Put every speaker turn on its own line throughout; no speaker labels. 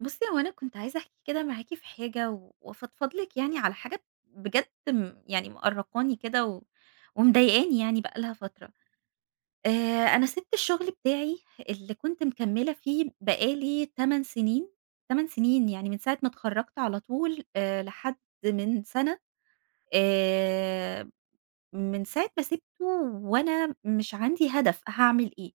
بُصّي، هو أنا كنت عايزة أحكي كده معاكِ في حاجة و وأفضفض لِك يعني على حاجة بجد، يعني مأرّقاني كده و ومضايقاني يعني بقى لها فترة. آآ أنا سِبت الشغل بتاعي اللي كنت مكمّلة فيه بقى لي 8 سنين، 8 سنين، يعني من ساعة ما اتخرّجت على طول لحد من سَنة آآ من ساعة ما سِبته، وأنا مش عندي هدف هاعمل إيه.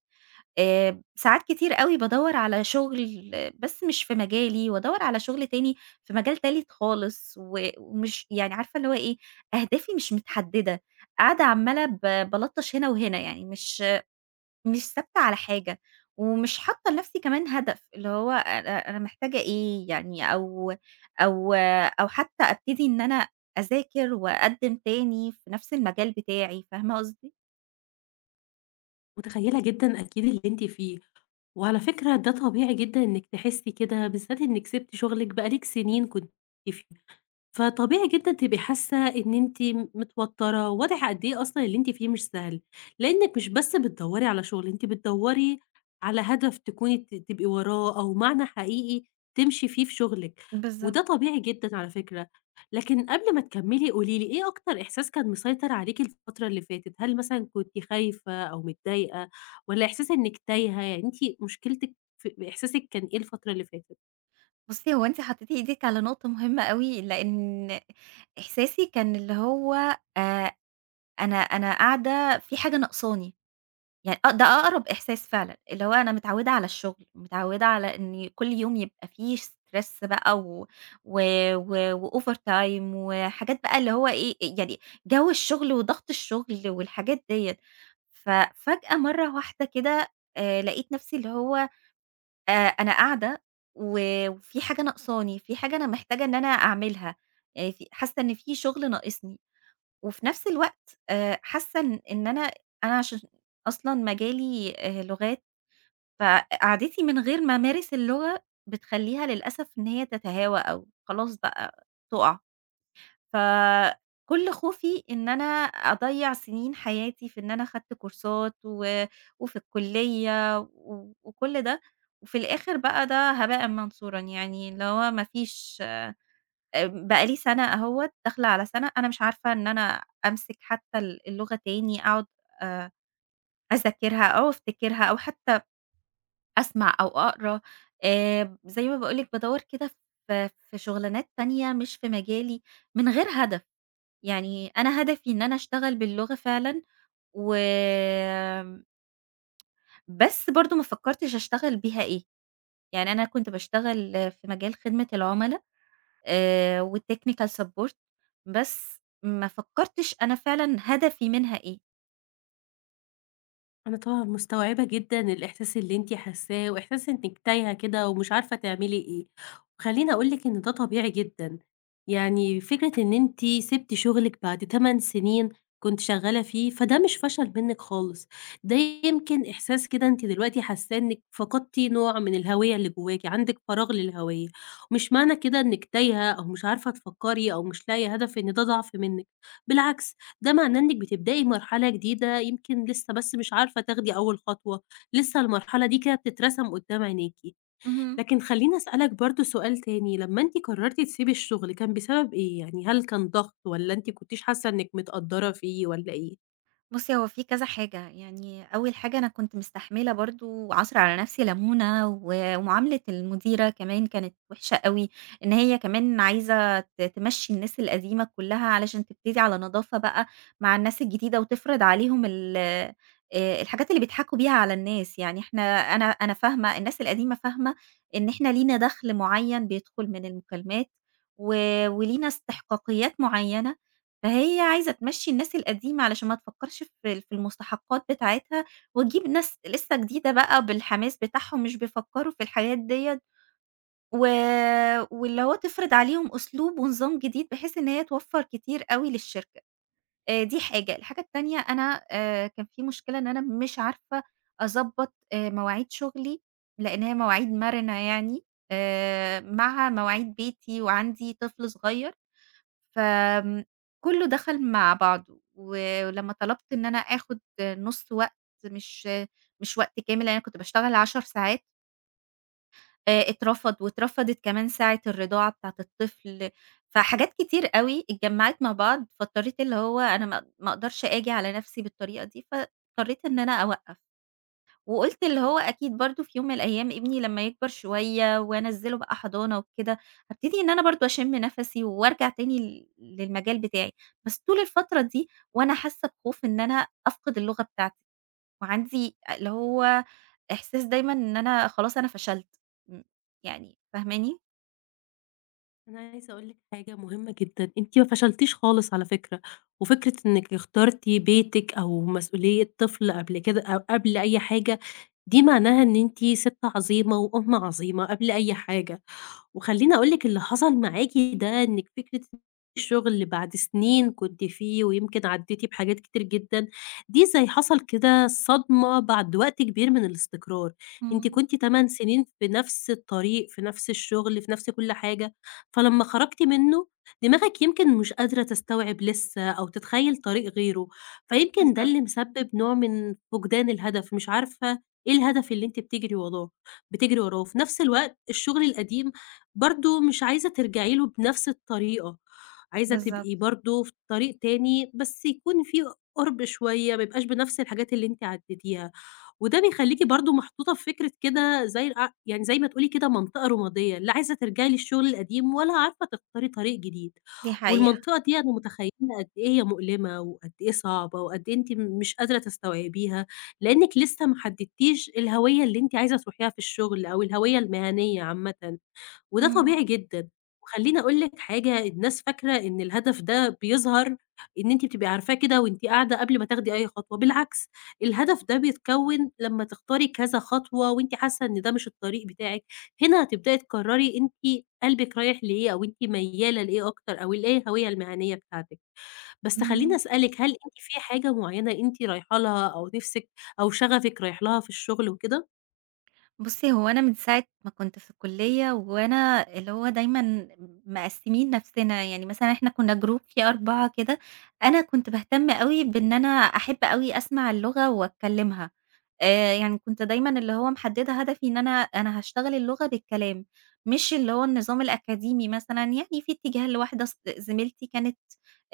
ساعات كتير أوي بادوّر على شغل بس مش في مجالي، وادوّر على شغل تاني في مجال تالت خالص، و ومش يعني عارفة اللي هو إيه، أهدافي مش متحددة، قاعدة عمّالة بالطّش هنا وهنا، يعني مش ثابتة على حاجة، ومش حاطة لنفسي كمان هدف، اللي هو أنا محتاجة إيه يعني، أو أو أو حتى أبتدي إن أنا أذاكر وأقدّم تاني في نفس المجال بتاعي. فاهمة قصدي؟
متخيلة جدًا أكيد اللي أنتِ فيه، وعلى فكرة ده طبيعي جدًا إنِك تحسي كده، بالذات إنِك سِبتِ شغلِك بقى لِك سنين كنتِ فيه. فطبيعي جدًا تبقي حاسة إن أنتِ متوترة، واضح قد إيه أصلًا اللي أنتِ فيه مش سهل، لإنِّك مش بس بتدوّري على شغل، أنتِ بتدوّري على هدف تكوني تبقي وراه أو معنى حقيقي تمشي فيه في شغلِك،
بالضبط.
وده طبيعي جدًا على فكرة. لكن قبل ما تكمّلي قولي لي، إيه أكتر إحساس كان مسيطر عليكِ الفترة اللي فاتت؟ هل مثلًا كنتِ خايفة أو متضايقة والّا إحساس إنِّك تايهة؟ يعني أنتِ مشكلتِك في إحساسِك كان إيه الفترة اللي فاتت؟
بُصّي، هو أنتِ حطيتِ إيدِك على نقطة مهمة أوي، لإن إحساسي كان اللي هو آآ، أنا قاعدة في حاجة ناقصاني. يعني آه، ده أقرب إحساس فعلًا، اللي هو أنا متعودة على الشغل، متعودة على إن كل يوم يبقى فيه stress بقى و و و وovertime، وحاجات بقى اللي هو إيه، إيه، يعني جو الشغل وضغط الشغل والحاجات ديّة. ففجأة مرّة واحدة كده لقيت نفسي اللي هو أنا قاعدة و وفي حاجة ناقصاني، في حاجة أنا محتاجة إن أنا أعملها، في حاسة إن في شغل ناقصني. وفي نفس الوقت حاسة إن أنا عشان أصلًا مجالي لغات، فقعدتي من غير ما أمارس اللغة بتخلّيها للأسف إن هي تتهاوى أو خلاص بقى تُقع. فكل خوفي إن أنا أضيّع سنين حياتي في إن أنا خدت كورسات و وفي الكلية و وكل ده، وفي الآخر بقى ده هباءً منثورًا، يعني اللي هو ما فيش بقى لي سَنة أهوّة، داخلة على سَنة، أنا مش عارفة إن أنا أمسك حتى اللغة تاني، أقعد آآ أذاكرها أو أفتكرها أو حتى أسمع أو أقرا. زي ما باقول لِك بادوّر كده في شُغلانات تانية مش في مجالي، من غير هدف. يعني أنا هدفي إن أنا أشتغل باللغة فعلًا، و بس برضه ما فكّرتش أشتغل بيها إيه. يعني أنا كنت باشتغل في مجال خدمة العُملا وTechnical support، بس ما فكّرتش أنا فعلًا هدفي منها إيه.
أنا طبعًا مستوعبة جدًا الإحساس اللي أنتِ حاسّاه، وإحساس إنِّك تايهة كده ومش عارفة تعملي إيه. وخلّيني أقول لِك إن ده طبيعي جدًا. يعني فكرة إن أنتِ سِبتِ شغلِك بعد 8 سنين كنتِ شغّالة فيه، فده مش فشل منِّك خالص. ده يمكن إحساس كده أنتِ دلوقتي حاسّاه إنِّك فقدتِ نوع من الهوية اللي جواكِ، عندِك فراغ للهوية. مش معنى كده إنِّك تايهة أو مش عارفة تفكّري أو مش لاقية هدف إن ده ضعف منِّك، بالعكس، ده معناه إنِّك بتبدئي مرحلة جديدة، يمكن لسه بس مش عارفة تاخدي أول خطوة، لسه المرحلة دي كده بتترسم قدّام عينيكِ.
اهم.
لكن خلّيني أسألِك برضه سؤال تاني، لمّا أنتِ قررتِ تسيبي الشغل كان بسبب إيه؟ يعني هل كان ضغط والّا أنتِ كنتيش حاسة إنِّك متقدّرة فيه والّا إيه؟
بُصّي، هو في كذا حاجة، يعني أول حاجة أنا كنت مستحملة برضه عصْر على نَفْسي لَمونة، و ومعاملة المديرة كمان كانت وِحشة أوي، إن هي كمان عايزة تمشّي الناس القديمة كلّها علشان تبتدي على نضافة بقى مع الناس الجديدة، وتفرض عليهم ال الحاجات اللي بيضحكوا بيها على الناس. يعني إحنا، أنا فاهمة، الناس القديمة فاهمة إن إحنا لينا دَخْل معيّن بيدخل من المكالمات، و ولينا استحقاقيات معيّنة، فهي عايزة تمشّي الناس القديمة علشان ما تفكّرش في المستحقات بتاعتها، وتجيب ناس لسه جديدة بقى بالحماس بتاعهم مش بيفكّروا في الحاجات ديّة، و واللي هو تفرض عليهم أسلوب ونظام جديد بحيث إن هي توفّر كتير أوي للشركة. دي حاجة. الحاجة التانية أنا كان في مشكلة إن أنا مش عارفة أضبّط مواعيد شغلي، لإن هي مواعيد مَرِنة يعني، مع مواعيد بيتي وعندي طفل صغير، فآمم كُلّه دخل مع بعضه. و ولمّا طلبت إن أنا آخُد نُص وقت، مش مش وقت كامل، لإن أنا كنت باشتغل 10 ساعات، اترفض، واترفضت كمان ساعة الرضاعة بتاعة الطفل. فحاجات كتير أوي اتجمّعت مع بعض، فاضطريت اللي هو أنا ما أقدرش آجي على نَفْسي بالطريقة دي، فاضطريت إن أنا أوقّف. وقُلت اللي هو أكيد برضه في يوم من الأيام ابني لمّا يكبر شوية وأنزّله بقى حضانة وكده، هابتدي إن أنا برضه أشم نَفَسي وأرجع تاني للمجال بتاعي. بس طول الفترة دي وأنا حاسة بخوف إن أنا أفقد اللغة بتاعتي، وعندي اللي هو إحساس دايمًا إن أنا خلاص أنا فشلت، م يعني فاهماني؟
أنا عايزة أقول لِك حاجة مهمة جدًا، أنتِ ما فشلتيش خالص على فكرة، وفكرة إنِّك اخترتِ بيتِك أو مسؤولية طفل قبل كده أو قبل أي حاجة، دي معناها إن أنتِ سِت عظيمة وأم عظيمة قبل أي حاجة. وخلّيني أقول لِك، اللي حصل معاكِ ده إنِّك فكرة الشغل اللي بعد سنين كنتِ فيه ويمكن عدّيتِ بحاجات كتير جدًا، دي زي حصل كده صدمة بعد وقت كبير من الاستقرار. أنتِ
إمم.
كنتِ 8 سنين في نفس الطريق، في نفس الشغل، في نفس كل حاجة، فلمّا خرجتِ منّه دماغك يمكن مش قادرة تستوعب لسه أو تتخيّل طريق غيره، فيمكن ده
بالضبط.
اللي مسبب نوع من فقدان الهدف، مش عارفة إيه الهدف اللي أنتِ بتجري وراه، وفي نفس الوقت الشغل القديم برضه مش عايزة ترجعي له بنفس الطريقة، عايزة
بالضبط،
تبقي برضه في طريق تاني بس يكون في قُرب شوية، ما يبقاش بنفس الحاجات اللي أنتِ عدّيتيها. وده بيخلّيكِ برضه محطوطة في فكرة كده زي يعني زي ما تقولي كده منطقة رمادية، لا عايزة ترجعي للشغل القديم ولا عارفة تختاري طريق جديد.
دي حقيقة.
والمنطقة دي أنا متخيّلة قد إيه هي مؤلمة وقد إيه صعبة وقد إيه أنتِ مش قادرة تستوعبيها، لإنِّك لسه ما حددتيش الهوية اللي أنتِ عايزة تروحيها في الشغل أو الهوية المهنية عامةً. وده
إمم،
طبيعي جدًا. وخلّيني أقول لِك حاجة، الناس فاكرة إن الهدف ده بيظهر إن أنتِ بتبقي عارفاه كده وأنتِ قاعدة قبل ما تاخدي أي خطوة، بالعكس الهدف ده بيتكوّن لمّا تختاري كذا خطوة وأنتِ حاسة إن ده مش الطريق بتاعِك، هنا هتبدئي تقرري أنتِ قلبِك رايح لإيه أو أنتِ ميّالة لإيه أكتر أو إيه الهوية المهنية بتاعتِك. بس خلّيني
إمم.
أسألِك، هل أنتِ في حاجة معيّنة أنتِ رايحة لها أو نِفْسِك أو شغفِك رايح لها في الشغل وكده؟
بُصّي، هو أنا من ساعة ما كنت في الكُلّية وأنا اللي هو دايمًا مقسّمين نَفْسنا. يعني مثلًا إحنا كُنّا group فيه 4 كده، أنا كنت باهتم أوي بإن أنا أحب أوي أسمع اللغة وأتكلّمها، يعني كنت دايمًا اللي هو محدّدة هدفي إن أنا هاشتغل اللغة بالكلام، مش اللي هو النظام الأكاديمي مثلًا. يعني في اتجاه لواحدة، زميلتي كانت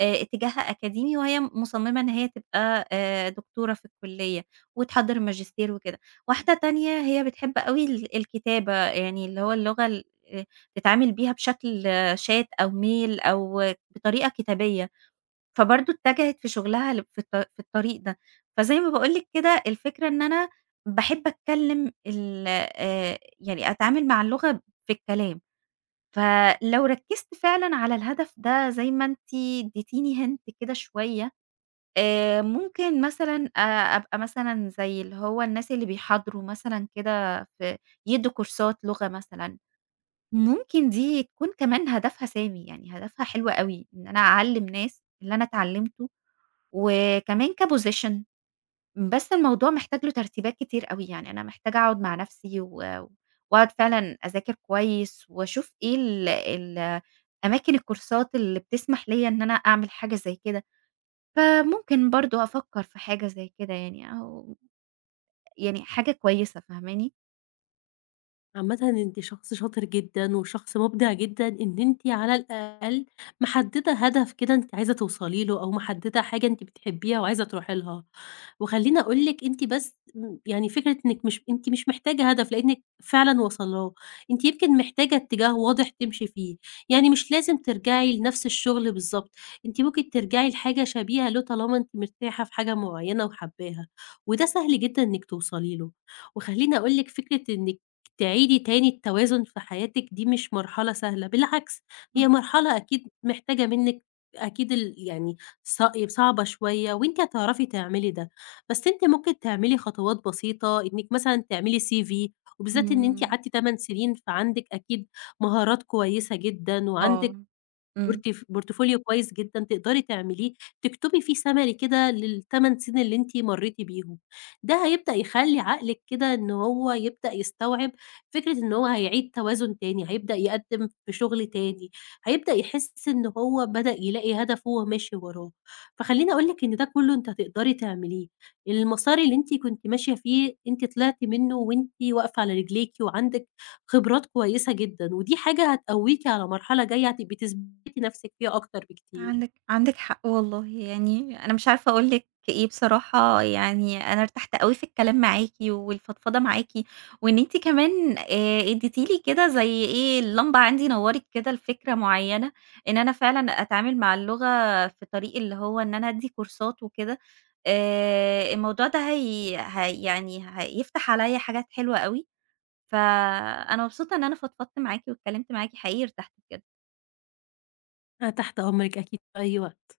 اتجاهها أكاديمي، وهي مصمّمة إن هي تبقى دكتورة في الكُلّية وتحضّر ماجستير وكده. واحدة تانية هي بتحب أوي الكتابة، يعني اللي هو اللغة ال آآ تتعامل بيها بشكل chat أو mail أو بطريقة كتابية، فبرضه اتجهت في شغلها ل في الط في الطريق ده. فزي ما باقول لِك كده، الفكرة إن أنا باحب أتكلم ال يعني أتعامل مع اللغة في الكلام. فلو ركزت فعلًا على الهدف ده زي ما أنتِ اديتيني hint كده شوية، ممكن مثلًا أبقى مثلًا زي اللي هو الناس اللي بيحاضروا مثلًا كده، يدّوا كورسات لغة مثلًا. ممكن دي تكون كمان هدفها سامي، يعني هدفها حلو أوي، إن أنا أعلّم ناس اللي أنا اتعلّمته، وكمان كposition. بس الموضوع محتاج له ترتيبات كتير أوي، يعني أنا محتاجة أقعد مع نفسي و وأقعد فعلًا أذاكر كويس، وأشوف إيه ال أماكن الكورسات اللي بتسمح ليّا إن أنا أعمل حاجة زي كده. فممكن برضه أفكّر في حاجة زي كده، يعني يعني حاجة كويسة. فاهماني؟
عامةً أنتِ شخص شاطر جدًا، وشخص مُبدع جدًا إن أنتِ على الأقل محددة هدف كده أنتِ عايزة توصلي له، أو محددة حاجة أنتِ بتحبيها وعايزة تروحي لها. وخلّيني أقول لِك، أنتِ بس يعني فكرة إنِك مش أنتِ مش محتاجة هدف لأنِك فعلًا واصلاه، أنتِ يمكن محتاجة اتجاه واضح تمشي فيه، يعني مش لازم ترجعي لنفس الشغل بالضبط، أنتِ ممكن ترجعي لحاجة شبيهة له طالما أنتِ مرتاحة في حاجة معينة وحاباها، وده سهل جدًا إنِك توصلي له. وخلّيني أقول لِك، فكرة إنِك تعيدي تاني التوازن في حياتِك دي مش مرحلة سهلة، بالعكس هي مرحلة أكيد محتاجة منِّك، أكيد يعني ص صعبة شوية، وأنتِ هتعرفي تعملي ده. بس أنتِ ممكن تعملي خطوات بسيطة، إنِّك مثلًا تعملي CV، وبالذات إن أنتِ
اهم.
قعدتِ 8 سنين، فعندِك أكيد مهارات كويسة جدًا،
آه.
وعندِك
إمم.
بورتفوليو كويس جدًا تقدري تعمليه، تكتبي فيه سمري كده لل8 سنين اللي أنتِ مرّيتِ بيهم. ده هيبدأ يخلّي عقلِك كده إن هو يبدأ يستوعب فكرة إن هو هيعيد توازن تاني، هيبدأ يقدّم في شغل تاني، هيبدأ يحس إن هو بدأ يلاقي هدفه وهو ماشي وراه. فخلّيني أقول لِك إن ده كلّه أنتِ هتقدري تعمليه. المسار اللي أنتِ كنتِ ماشية فيه أنتِ طلعتِ منه وأنتِ واقفة على رجليكِ، وعندِك خبرات كويسة جدًا، ودي حاجة هتقويكِ على مرحلة جاية هتبقي تثبتي نفسِك فيها أكتر بكتير.
عندِك حق والله. يعني أنا مش عارفة أقول لِك إيه بصراحة، يعني أنا ارتحت أوي في الكلام معاكِ والفضفضة معاكِ، وإن أنتِ كمان اديتِ لي كده زي إيه، اللمبة عندي نوّرِت كده لفكرة معيّنة، إن أنا فعلًا أتعامل مع اللغة في طريق اللي هو إن أنا أدّي كورسات وكده. الموضوع ده هي يعني هيفتح عليَّ حاجات حلوة أوي، فأنا مبسوطة إن أنا فضفضت معاكِ واتكلمت معاكِ. حقيقي ارتحت بجد.
أنا تحت أمرِك أكيد في أي وقت.